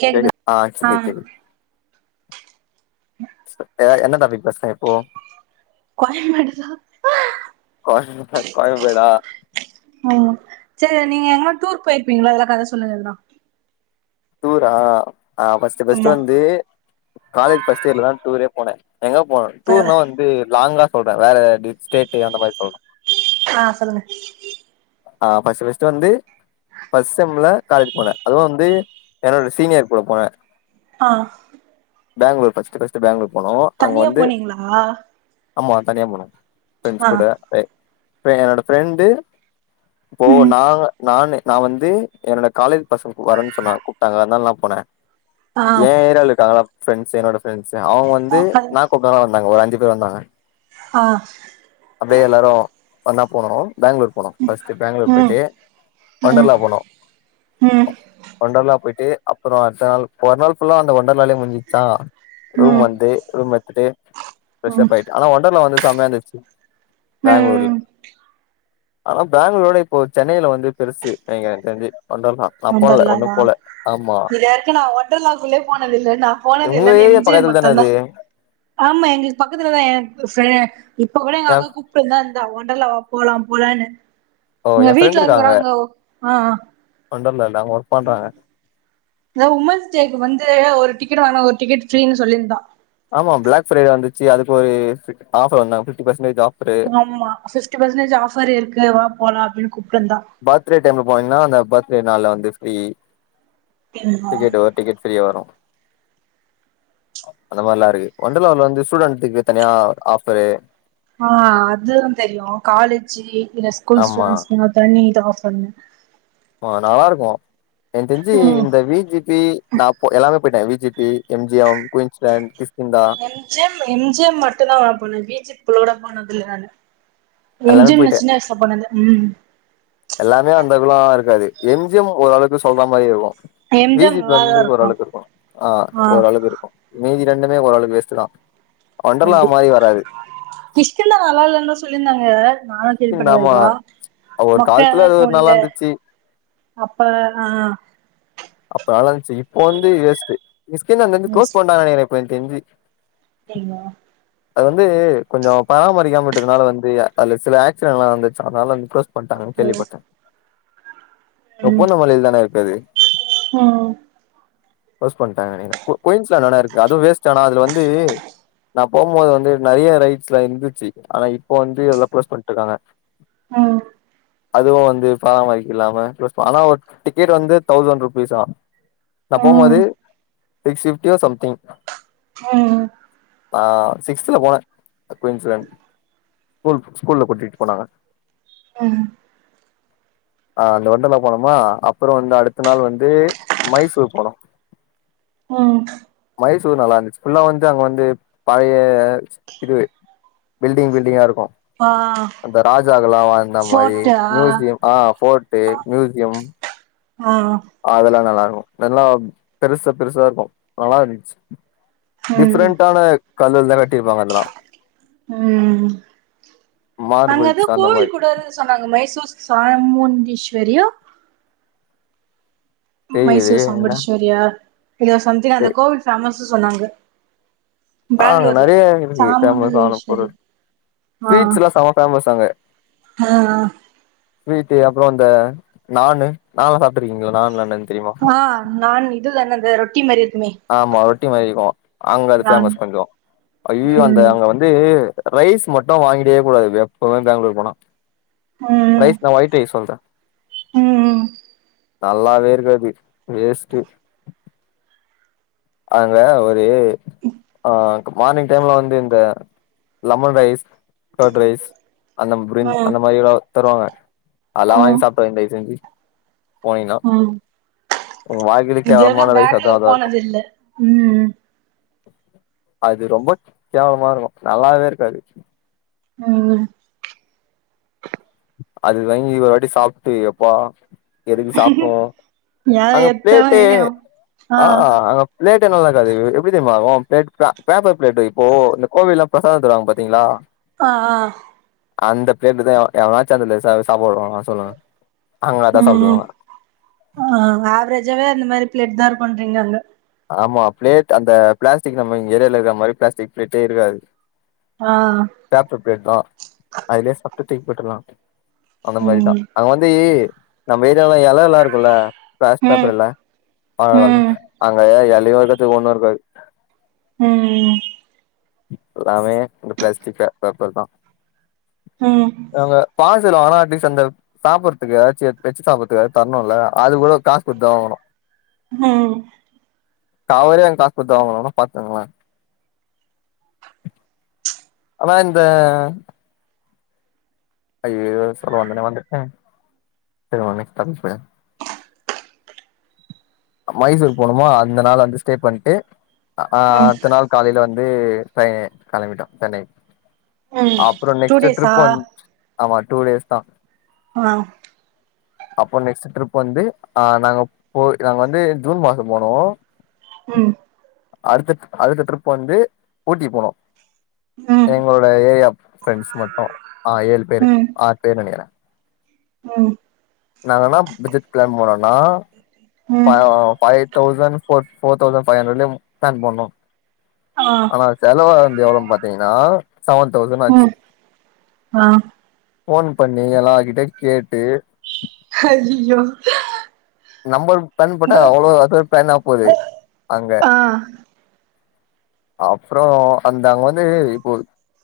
கேக்குதுங் கேக்குது ஆஹ் ஆ சரியா கேக்குது என்ன டாபிக் பேசலா இப்போ [unintelligible] கோய கோயம்பேடா உஹம் சரி நீங்க எங்கா டூர் போயிருப்பீங்களோ அதெல்லாம் கதை சொல்லுங்கான்னா தூரா அ ஃபர்ஸ்ட் ஃபர்ஸ்ட் ஆமா வந்து காலேஜ் ஃபர்ஸ்ட் இயர்ல தான் டூரே போனே எங்க போனோ ச டூர்னா வந்து லாங்கா சொல்ற வேற ஸ்டேட்டு அந்த மாரி சொல்ற ஆஹ் சொல்லுக அ ஃபஸ்ட்டு ஃபஸ்ட்டு வந்து ஃபஸ்ட் செம்ல காலேஜ் போன அதுவு வந்து என்னோட சீனியர் கூட போன ஆஹ் பேங்ளூர் பஸ்ட் பஸ்ட்டு பேங்ளூர் போனோ அங்க வந்து போனீங்களா ஆமா தனியா போன ஃப்ரண்ட்ஸ் ஆ கூட அத என்னோட ஃப்ரெண்டு போ ம் ந நானு நா வந்து என்னோட காலேஜ் பசங்க வரன் சொன்னாங் கூப்டாங்க அதனால போன ஆ எ ஏரியால இருக்காங்க ஃப்ரெண்ஸ் என்னோட பிரண்ட்ஸு அவங்க வந்து அது நா கூப்டனால வந்தாங்க ஒரு அஞ்சு பேர் வந்தாங்க ஆஹ் வந்தா போடணு பேங்களூர் போனோ ஃபர்ஸ்ட்டு பேங்களூர் ம் போய்ட்டு ம் ஒண்டர்லா போனோ ம் ஒண்டர்லா போய்ட்டு அப்பற அடுத்த நாள் ஒரு நாள் புல்லா அந்த ஒண்டர்லாலே முடிஞ்சுச்சா ரூம் ம் வந்து ரூம் எட்துட்டு ம் ஃப்ரஸப் ஆய்ட்டு ஆனா ஒண்டர்லா வந்து செமையா இருந்துச்சு பேங்ளூர்ல ம் ஆனா பேங்ளூர்ல விட இப்போ சென்னையில வந்து பெருசு நெனைக்கிறே எனக்கு தெரிஞ்சு ஒண்டர்லா நா போனல ஒன்னு ஒண்டர்லாவா போல ஆமா இதுவரைக்கு நா ஒண்டர்லாக்குள்ளயே போனதில்ல நா போனது உங்க எல்லாமே ஏரியா எம் ஜே பக்கத்துல தான மட்டு தா அது ஆமா எங்களுக்கு பக்கத்துல தா [unintelligible] இப்ப கூட எங்க எ அக்கா கூப்டு வந் தா ஒண்டர்லா வா போலா போலான்னு ஓ எங்க எ ஃப்ரெண்ட் வீட்டுல இருக்காங்க இருக்கறாவ்ங்கோ ஆஹ் ஒண்டர்லால அங்க ஒர்க் பண்றாங்க அத உமன்ஸ் டேக்கு வந் து ஒரு டிக்கெட் வாங்னா ஒரு டிக்கட் ஃப்ரீன்னு சொல்லிருந்தா ஆமா பிளாக் பிரைடே வந்துச்சு அதுக்கு ஒரு பி ஆஃபர் வந்தாங்க ஃபிப்டி பர்சன்டேஜ் ஆப் ஆமா சிஸ்டி பர்சன்டேஜ் ஆஃபர் இருக்கு வா போல அப்டீன் கூப் பர்த்டே டைம்ல போனீங்ன்னா அந்த பர்த் டே நாள்ல வந்து ஃப்ரீ அப்டிங்களா டிக்கெட்டு் ஒரு டிக்கெட் ஃப்ரீயா வரு அந்த மாரில்லா இருக்கு ஒண்டர்லவுல வந்து ஸ்டூடெண்ட்க்கு தனியா ஆஃபரு ஆஹ் அது எல்லா தெரியு காலேஜு இல்ல ஸ்கூல் ஆமா ஸ்டுடென்ட்க்குன்னு தனி பண்ணு ஆஹ் நல்லா இருக்கு எனக் தெரிஞ்சு ம் இந்த வி ஜி பி நா எல்லாமே போய்ட்டாங்க V G P, M G M, Queensland கிஸ் M G M, M G M, மட்டுதா [unintelligible] வி ஜி இப்பள கூட போனதில்ல நானு எம் எல்லாமே ஜி எம் நா போயிட்டே சின்ன வயசல போனது ம் எல்லாமே அந்த குளாம் இருக்காது எம்ஜிம் ஓரளவுக்கு சொல்ற மாதிரி இருக்கும் எம் ஜி எம் மீஜத் நல்லாதா வந்து இருக்கு ஓரளவு இருக்கும் ஆஹ் ஆ ஓரளவு இருக்கும் மீஜ இரண்டுமே ஓரளவுக்கு வேஸ்டுதா அப்டி கிஷ்களா நல்லா இல்ன்னா சொல்லியிருந்தாங்க நானும் கிஷ்கிந்தா கேள்படு ஆமா வரைக்கும் ஒரு மொக்க எதா காலத்துல அது ஒரு இருக்கும் நல்லா இல்ல இருந்துச்சு அப்ப ஆஹ் இப்ப வந்து வேஸ்ட் மி்ஸ்கந்த ம் க்ளோஸ் பண்டாங்க நெனக்கிற கொஞ தெஞ்சு [unintelligible] அது வந்து கொஞ்சம் பராமரிக்காமட்டதுனால வந்து அதுல சில ஆக் ஸிடன்ட்லா நடந்துச்சா அதனால இம் பாங்க ஹலோ கேள்விப்பட்டாங்க ஒப்போனம் மலில் தானேய அது உஹம் க்ளோஸ் பண்ணிடாங்க நெனைக்க குயின்ஸ் லா இருக்கு அது வேஸ்ட் அது வந்து வந்து நா போகும்போது வந்து நிறைய ரைட்ஸ்லா இருந்துச்சு ஆனா இப்ப வந்து இதாம் க்ளோஸ் பண்ணி ட்ருக்காங்க ஹ்ம் அதுவும் வந்து பராமரிக்கல்லாம ஆனா ஒரு டிக்கெட் வந்து தௌசண்ட் ருபீஸ் ஆன் நான் போம்போது ம் சிஸ் பிஃப்டியோ சம்திங் ம் ஆஹ் சிக்ஸ்தல போனேன் ஸ்கூ ல்ல கூட்டிட்டு போனாங்க அ அ அந்த வண்டர்லா போனுமா அப்ரோ வந்து அடுத்த நாள் வந்து மைசூர் போனோ உம் மைசூர் நல்லா இருந்துச்சி ஃபுல்லா வந்து அங்க வந்து பழைய சு இது பில்டிங் பில்டிங்கா இருக்கு ஆ அந்த ராஜாக்கலா வாழ்ந்த மாறி ஃபோர்ட்டா மியூசியம் ஆ ஃபோர்ட் டே மியூசியம் ஆ ஆ அதெல்லா நல்லாரு க்கு நல்லா பெருசு பெருசா இருக்கு நல்லா இருந்துச்சி ம் ம் டிஃபரென்ட்டான கல்லளதா கட்டியிருப்பாக அதலா உம் அங்க எது மார்பிள்ஸ் அந்த கோவில் மாரி கூடல்னு சொன்னாங்க மேசூர் சாமூந்தி ஸ்வரியா மைசூர் தெரியலையே என்ன சாம்புடீஸ்வரியா இங்க சம்திங் அந்த கோவில் ஃபேமஸ் சொன்னாங்க அ அங்க பேங்களூர்ல நெறைய இருக்கு ஃபேமஸ் ஆன சாமுண்டகேஸ்வரி பொருள் ஆ ஸ்வீட்ஸ் ல்லா செம ஃபேமஸ் அங்க ஆ ஸ்வீட்டு அப்ரோ இந்த நான்னு நான்லா சாப்டுருக்கீங்களா நான்லா என்னென் ஆ நான் இது தான் அது ரொட்டி மாரி இருக்குமே ஆமா ரொட்டி மாரி இருக்கு அங்க அது நான் ஃபேமஸ் கொஞ்சோ ஐயோ அந்த ம் அங்க வந்து ரைஸ் மட்டு வாங்கிடே கூடாது எப்பவு பேங்ளூர் போனா ம் ரைஸ் நா ஒயிட் ரைஸ் சொல்ற ம் நல்லாவே இருக்காது வேஸ்ட்டு அங்க ஒரு ஆங் மார்னிங் டைம்ல வந்து இந்த லெமன் ரைஸ் கர்ட் ரைஸ் அந்த ப்ரிஞ் ம் அந்த மாறி எதாவு தருவாங்க அல்லா ம் வாங்கி சாப்ட்ராதிங் தயவு செஞ்சி போனிங்னா ம் உங்க வாழ்கைலே இது வரைக்கு கேவலமான ரைஸ் பேங்களூர் அதாதா இருக்கு போனது இல்ல ம் அது ரொம்ப கேவலமா இருக்கு நல்லாவே இருக்காது ம் அது வங்கி ஒரு வாட்டி சாப்டு எப்பா எதுக்கு சாப்டோ ஏ அங்க எத்தவ ப்ளேட்டே ஆ அஅ அங்க ப்ளேட் [unintelligible] நல்லாக்காது எப்டி தெரிமா ஆவு ப்ளேட் பே பேப்பர் ப்ளேட்டு இப்போ இந்த கோவில்லா பிரசாதோ தருவாங்க பாத்தீங்களா அ அ அந்த ப்ளேட்டு தா எவனாச்சு அந்த ச சாப்ட வருவானா சொல்லு ம் ம் அ ஆவ்ரேஜாவே அந்த மாரி பிளேட் தார் பண்றீங்க அங்க ஆமா பிளேட் அந்த ப்ளாஸ்டிக் நம்ம இங்க ஏரிய இருக்க மாரி ப்ளாஸ்டிக் ப்ளேட்டே இருக்காது ஆ பேப்ப ப்ளேட் தா அதுல்யே சா ட்டு தூக் போட்டுல்லா அந்த மாரி தா ம் அங்க வந்து நம்ப ஏரியால ல எல ல்லா இருக்குல ப்ளாஸ்ட் ம் பேப்பரல ம் [unintelligible] எலையு இருக்காது ஒண்ணு இருக்காது ம் எல்லாமே இந்த பிளாஸ்டிக் பேப்பர் தான் ம் அவுங்க பா ஆா அந்த சாப்பிடறதுக்கு ஏதா வெச்சு சாப்படுறக்கா தரணும்ல அது கூட காசு கொடுத்தான் ஆகணும் ம் கவரயே காஸ் குடுத்தா வாங்கனோ பாத்துக்குங்ல ஆமா இந்த ஐய சொல்ல வந்தனே வந்துட்டேன் சரி்ன் மைசூர் போணுமோ அந்த நாள் வந்து ஸ்டே பண்ணிட்டு ஆஹ் ம் த நாால் காலில வந்து வந்து ச கிளம்பிட்டோம் சென்னை ம் அப்புறோ டூ நெக்ஸ்ட்டு டேஸா ட்ரிப்பு வந்து ஆமா டூ டேஸ் தான் ஆஹ அப்போ நெக்ஸ்ட் ட்ரிப் வந்து ஆஹ் நாங்க போ நாங்க வந்து ஜூன் மாசம் போனோம் உம் அடுத்த அடுத்த டரிப் வந்து போட்டி போனோம் ம் எங்களோட ஏரியா ப்ரெண்ட்ஸ் மட்டும் ஆஹ் ஏழு பேர் ம் ஆறு பேர் நினைக்கிறேன் ம் நாங்க என்னா பஜட் கிளைம் போனோம்னா ம் பை five thousand ஃபோட் four thousand five ஹண்ரட்லயே ஃப்ளான் போண்ணோ ஆ ஆனா செலவா வந்து எவ்ளோனு பாத்தீங்ன்னா செவன் தௌசண் ஆச்சு ம் ஆ போன் பண்ணி எல்லார்கிட்டயோ கேட்டு அய்யயோ நம்பர் பின் போட்ட அவ்ளோ அ ஒரு பேனா போது அங்க ஆ அப்றோ அந்த அங்க வந்து இப்போ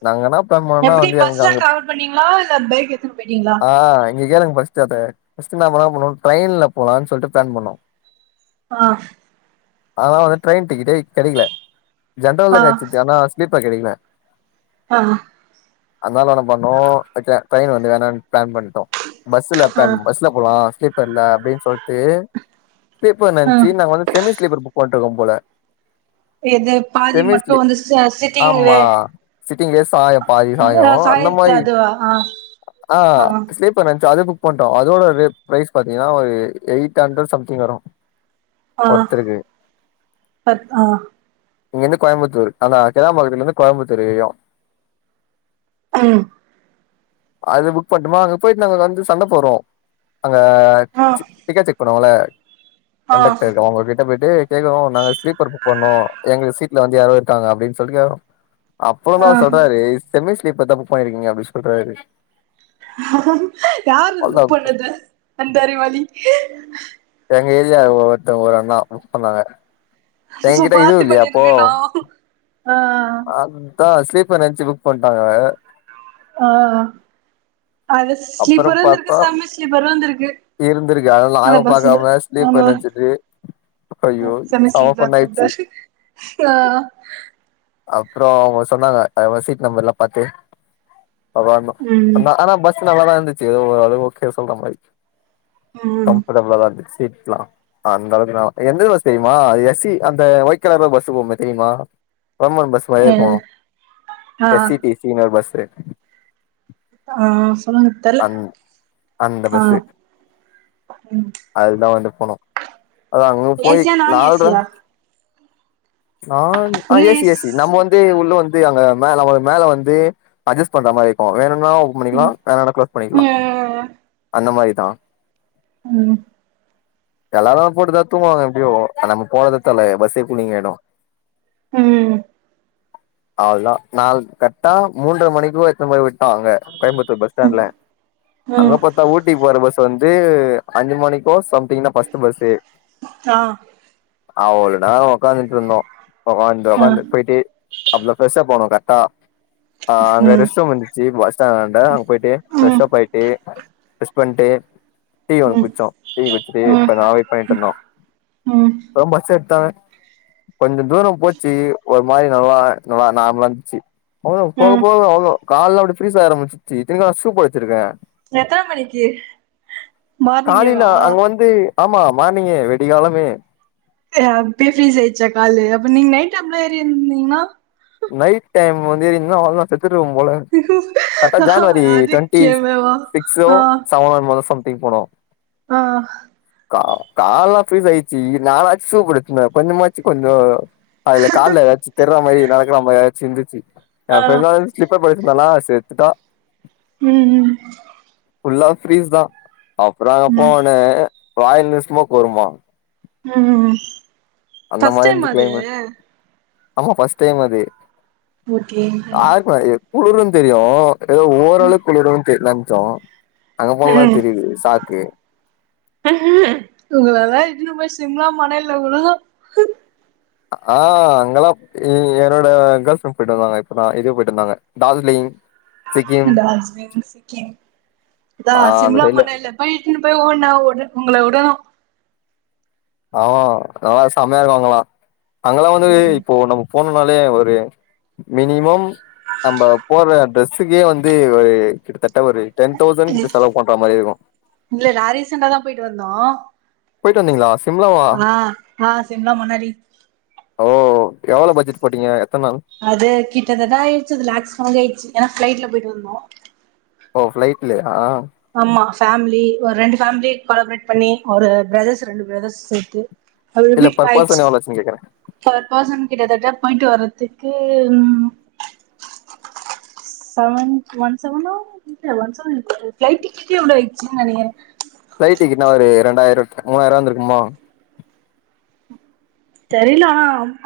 நாங்கன்னா எப்டி பஸ்ல ட்ராவல் பண்ணீங்ளா இல்ல பேக் எத்துனு போய்ட்டீங்களா நீங்க கேளுங்க பஸ்ட் அத பஸ்ட் என்ன பண்ணலானு போனோ ட்ரெய்ன்ல போலானு சொல்ட்டு ப்ளான் பண்ணோ ஆஹ் ஆனா வந்து ட்ரெயின் டிக்கிட்டே கெடைக்கல ஜென்ரல்ல ஆ கெச்சிர்ச்சு ஆனா ஸ்லீப் கெடிக்கல ஆஹ் அதனால என்ன பண்ணோ ட்ட ட்ரெயின் வந்து வேணானு பிளான் பண்ட்டோ பஸ்ல ஆ ப்ளான் பஸ்ல போலா [unintelligible] ப்பல்ல அப்டின்ஸ் பேப் பேப்பர் ஆ நென்ச்சு நாங்க வந்து செமி ஸ்லீப்பர் [unintelligible] போட்டுக்கும் போல எது பாதி மட்டு செமிசி வந்து ச சிட்டிங்ல ஆமா சிட்டிங்ல சாயோ பாதி சாயோ ஆ அந்த சாயத்து மாரி அதுவா ஆ ஆ ஆஹ் ஸ்லீப்பர் நன்ச்சு அது புக் பண்றோ அதோட ர ப்ரைஸ் பாத்தீங்கன்னா ஒரு எயிட் அண்ட்ரட் சம்திங்க வரும் ஆஹ் ப ஆஹ் இங்கருந்து கோயம்புத்தூர் ஆந்தா கெளாம்பாக்கத்துலருந்து கோயம்புத்தூர் ஏரியா உம் அது புக் பண்ட்டமா அங்க பொயிட்டு நாங்க வந்து சண்ட போட்றோ அங்க ஆ [unintelligible] ஆ கண்டக்டரு அவுங்க கிட்ட போயிட் கே கேக்குனு நாங்க ஸ்லீப்பர் புக் பண்ணு எங்க சீட் [unintelligible] யாறோ இருக்காங்க அப்டின்னு சொல்லிக்கோ அப்றோ தா ஆ சொல்றாரு செமிஸ் இப்ப தப்பு பண்ணிருக்கீங்க அப்டி சொல்றாரு யாரு இது அவ்ளோதா புக் பண்ணது அந்த அறிவாளி எங்க ஏரியா ஒருவத்தங்க ஒரு அண்ணா புக் பண்ணாங்க அப்போ என்கிட்ட இதுவு பாத்து இல்லையா அப்போ பண்ணிருகணு ஆஹ் தான் ஸ்லீப்பர் நனச்சு புக் பண்ணிட்டாங்க ஆஹ் அது அப்புறோ ஸ்லீப்பரும் வந்த இருக்கு பாத்தா செமி ஸ்லீப்பரும் வந்திருக்கு இருந்திருக்கு அதனால அந்த நாங்க பஸ்சுல பாக்காம ஸ்லீப்பர் ஆமா நெனச்சிட்டு ஐயோ செம ஃபன் செமிஸ்லீப்பர் ஆயிடுச்சு ஆஹ் அப்புறம் அவங்க சொன்னாங்க சீட் நம்பர்லாம் பாத்து அ ம் நான் [unintelligible] நல்லா தான் இருந்துச்சு ஏதோ ஒரு அளவு ஓகே சொல்ற மாதிரி ம் கம்ஃபர்டபள்தா இருந்துச்சு [unintelligible] அந்த அளவுக்கு எந்த பஸ் தெரியுமா அது ஸ் சி அந்த ஓயிட் கலர்ல பஸ் போகு தெரியுமா [unintelligible] கவர்மண்ட் பஸ் மாரி இருக்கும் அ ஆ எஸ் இ டி சி பஸ்னு ஒரு பஸ் [unintelligible] ஆ ஆ சொல்லுங்க தெர்ல அந்த ஆ பஸ்ஸு ம் [unintelligible] அதா அங்க போயி ஏசியா நான் நால்ற ஏசியா நான் ஆ ஏசி ஏசி நம்ம வந்து உள்ள வந்து [unintelligible] மேல வ மேல வந்து அட்ஜஸ்ட் பண்றா மாரி இருக்கு வேணு ன்னா ஓபன் பண்ணிக்கலா ம் வேணான்னா க்ளோஸ் பண்ணிக்கலா ம் அந்த மாரி தா ம் ம் எல்லாரு போட்டு தூங்குவாங்க எப்டியோ நம்ம போனது [unintelligible] பஸ்ஸே கூலிங்கயிடு ம் அவ்ளதா நாள் கரெக்டா மூன்றர மணிக்கு எடுத்துன்னு போய் விட்டான் அங்க கோயம்புத்தூர் பஸ் ஸ்டாண்ட்ல அங்க ம் பாத்தா ஊட்டிக்கு போற பஸ் வந்து அஞ்சு மணிக்கோ சம் தீங்கன்னா ஃபஸ்ட்டு பஸ்ஸு ஆ அவளோ நேர உக்காந்துட்டு இருந்தோ தொ ஆ உக்காந்துட்டு போயிட்டு அப்ற தா பெரஷ்ஷப் ஆனோ [unintelligible] ஆ அங்க ம் ரெஸ்ட்ரூம் இந்துச்சு பஸ் ஸ்டாண்ட்டாண்ட அங்க போயிட்டு ம் பெரஷ்ஷப் ஆயிட்டு [unintelligible] டீ ஒன்னு ம் குடிச்சோ டீ குடிச்சிட்டு ம் [unintelligible] வெய்ட் பண்ணிட்டு இருந்தோ ம் அப்றோ பஸ் எடுத்தாங்க கொஞ்சோ தூர போச் ச்சி ஒரு மாதிரி நல்லா நல்லா நார்மலா இருந்துச்சு [unintelligible] போக ம் போக அவளோ கால்லா அப்டி ஃரீஸ் ஆரம்பிச்சிச்சி இத்தினிக்கு நா ஷூ போட்டுருக்கே எத்தன மணிக்கு காலைல மார்னிங்கேவா அங்க வந்து ஆமா மார்னிங்கே வெடியகாலமே [unintelligible] அப்பயே ஃப்ரீஸ் ஆயிடுச்சா காலு அப்ப நீங்க நைட் டைம்ல ஏறியிருந்தீங்கன்னா நைட் டைம் வந்து ஏறிருந்தீங்கன்னா அவ்ளோ தா செத் த்துடுவ போல அக்கா ஜன்வரி டுவெண்ட்டி அதுக்கேவா சிக்ஸ்ஸோ ஆ செவன்னோ [unintelligible] சம் போனோ ஆ கா கால்லா ஃப்ரீஸ் ஆயிடுச்சு நானாச்சு ஷுப்போட்டுருந்தனே கொஞ்சமாச்சு கொஞ்சோ அதுல கால்ல எதாச்சு தெர்றா மாரி [unintelligible] இருந்திச்சு ஆ [unintelligible] இதல்லாம சேத்து தா உம் உம் புள்ளா ஃபரீஸ் தா அப்புற ம் போன ராயல் நிஸ்மோக்கு வருமா உம் உம் உம் அந்த மாதிரி இருந்து கிளைமேட் ஆமா பஸ்ட் டைம் அது ஓக்கே யாருக்கு குளுருன்னு தெரியு ஏதோ ஓரலவுக்கு குளிரிந்து நந் டோ அங்க போண்ணலா ம் தெரியுது சாக்கு உங்களலா இட்டுனு போய் சிம்லா மனல்ல உளு ஆ அங்கெல்லா ம் என்னோட கேர்ள்ஸ் ஃப்ரெண்ட் போயிட்டு இருந்தாங்க இப்பதா இது போயிட்டு வந்தாங்க டார்ஜிலிங் சிக்கிம் டார்ஜிலிங் சிக்கிம் அதா ஆ அந்த சிம்ல சைட்ல மண்ணல்ல போயிட்டுன்னு போய் ஓனா உங்களை உடனு ஆமா நல்லா செம்மையா இருக்காங்களா அங்கள வந்து இ ம் போண போனனாலேயே ஒரு மினிமம் நம்ப போர ட்ரெஸ்ஸுகே வந்து ஒரு கிட்டத்தட் ட்ட ஒரு டென் தசண்ட கிட்ட செலவு பண்ற மாதிரி இருக்கு இல்ல நான் ரீசெண்டா தான் போயிட்டு வந்தோம் போயிட்டு வந்தீங்களா சிம்லாவா ஆ ஆ சிம்லா மனலி ஓ எவ்வளோ பட்ஜெட் போட்டீங்க எத்தன நாள் அது கிட்டதட்ட ஆயிடுச்சு அது லேக்ஸ் கணக்கு ஆயிடுச்சு ஏனா ஃப்ளைட்டுல போயிட்டு வந்தோ ஓ ஃப்ளளைட்டலயா ஆமா ஃபமிலி ஒரு ரெண்டு ஃபேமிலி கோலாபரேட் பண்ணி ஒரு பிரதர்ஸ் ரெண்டு பிரதர்ஸ் சேத்து அவ இல்ல [unintelligible] பர் பர்சன் வாயச்சு எவ்ளோ ஆச்சுன்னு கேக்குறே பர் பிர்சன் கிட்டத்தட்ட போயிட்டு வரதுக்கு செவன் ஒன் செவன்னோ இல்ல ஒன் சேவன் இல்ல பப்ளைட் டிக்கட்டே அவ்ளோ ஆச்சுன்னு நேனக்குரே இரண்டாயிரோ மூவாயிரோ வந்திருக்குமா தெரியலா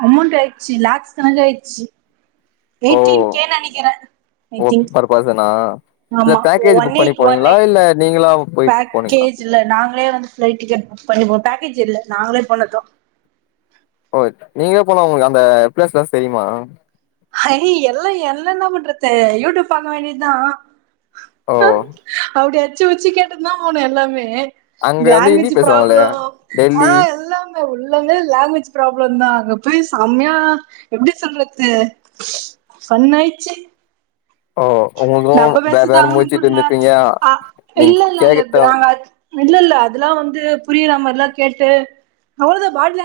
அமௌண்ட் ஆயிடுச்சு லாகக்ஸ் கணக்கு ஆயிடுச்சு எய்ட்டின் ஓ கே நெனைக்கிறே ஐ ஓ திங்க் பர் பர்சனா இல்ல ஆமா பேக்கேஜ் ஒன் புக் பண்ணி எயிட் ஒன் போனீங்களா இல்ல நீங்களா போயிட்டு போனீங்களா எக்கேஜ் இல்ல நாங்களே வந்து பளைட் டிக்கெட் பு பண்ணி பேக்கேஜ் இல்ல நாங்களே போண்ணதோம் ஓ நீங்களே போனா உங்களுக்கு அந்த பிளேஸ்ல தெரியுமா ய எல்லாம் என்ன என்ன பண்றது யூடியூப் பண்ண வேண்டியதுதான் ஓ அப்படி அச்சு உச்சு கேட்டு தான் போனும் எல்லாமே அங்க வந்து ஹிந்தி லாங்குவேஜ் பேசுவாங்களே ப்ராப்ளம் டெல்லி ஆஹ் எல்லாமே உள்ள லாங்குவேஜ் ப்ராப்ளம் தான் அங்க போய் சமியா எப்படி சொல்றது பண்ண ஆயிச்சு ஓ உங்களுக்கும் வேற வேற அவனுக்கு மூடிச்சுட்டு புர்ல இருந்தப்பீங்க அ இல்ல நீங்க இல்ல இல்ல கே்கட்ட நாங்க இல்ல இல்ல அதெல்லாம் வந்து புரிய நாமல்லாம் கேட்டு அவ்வளவுதான் பாடல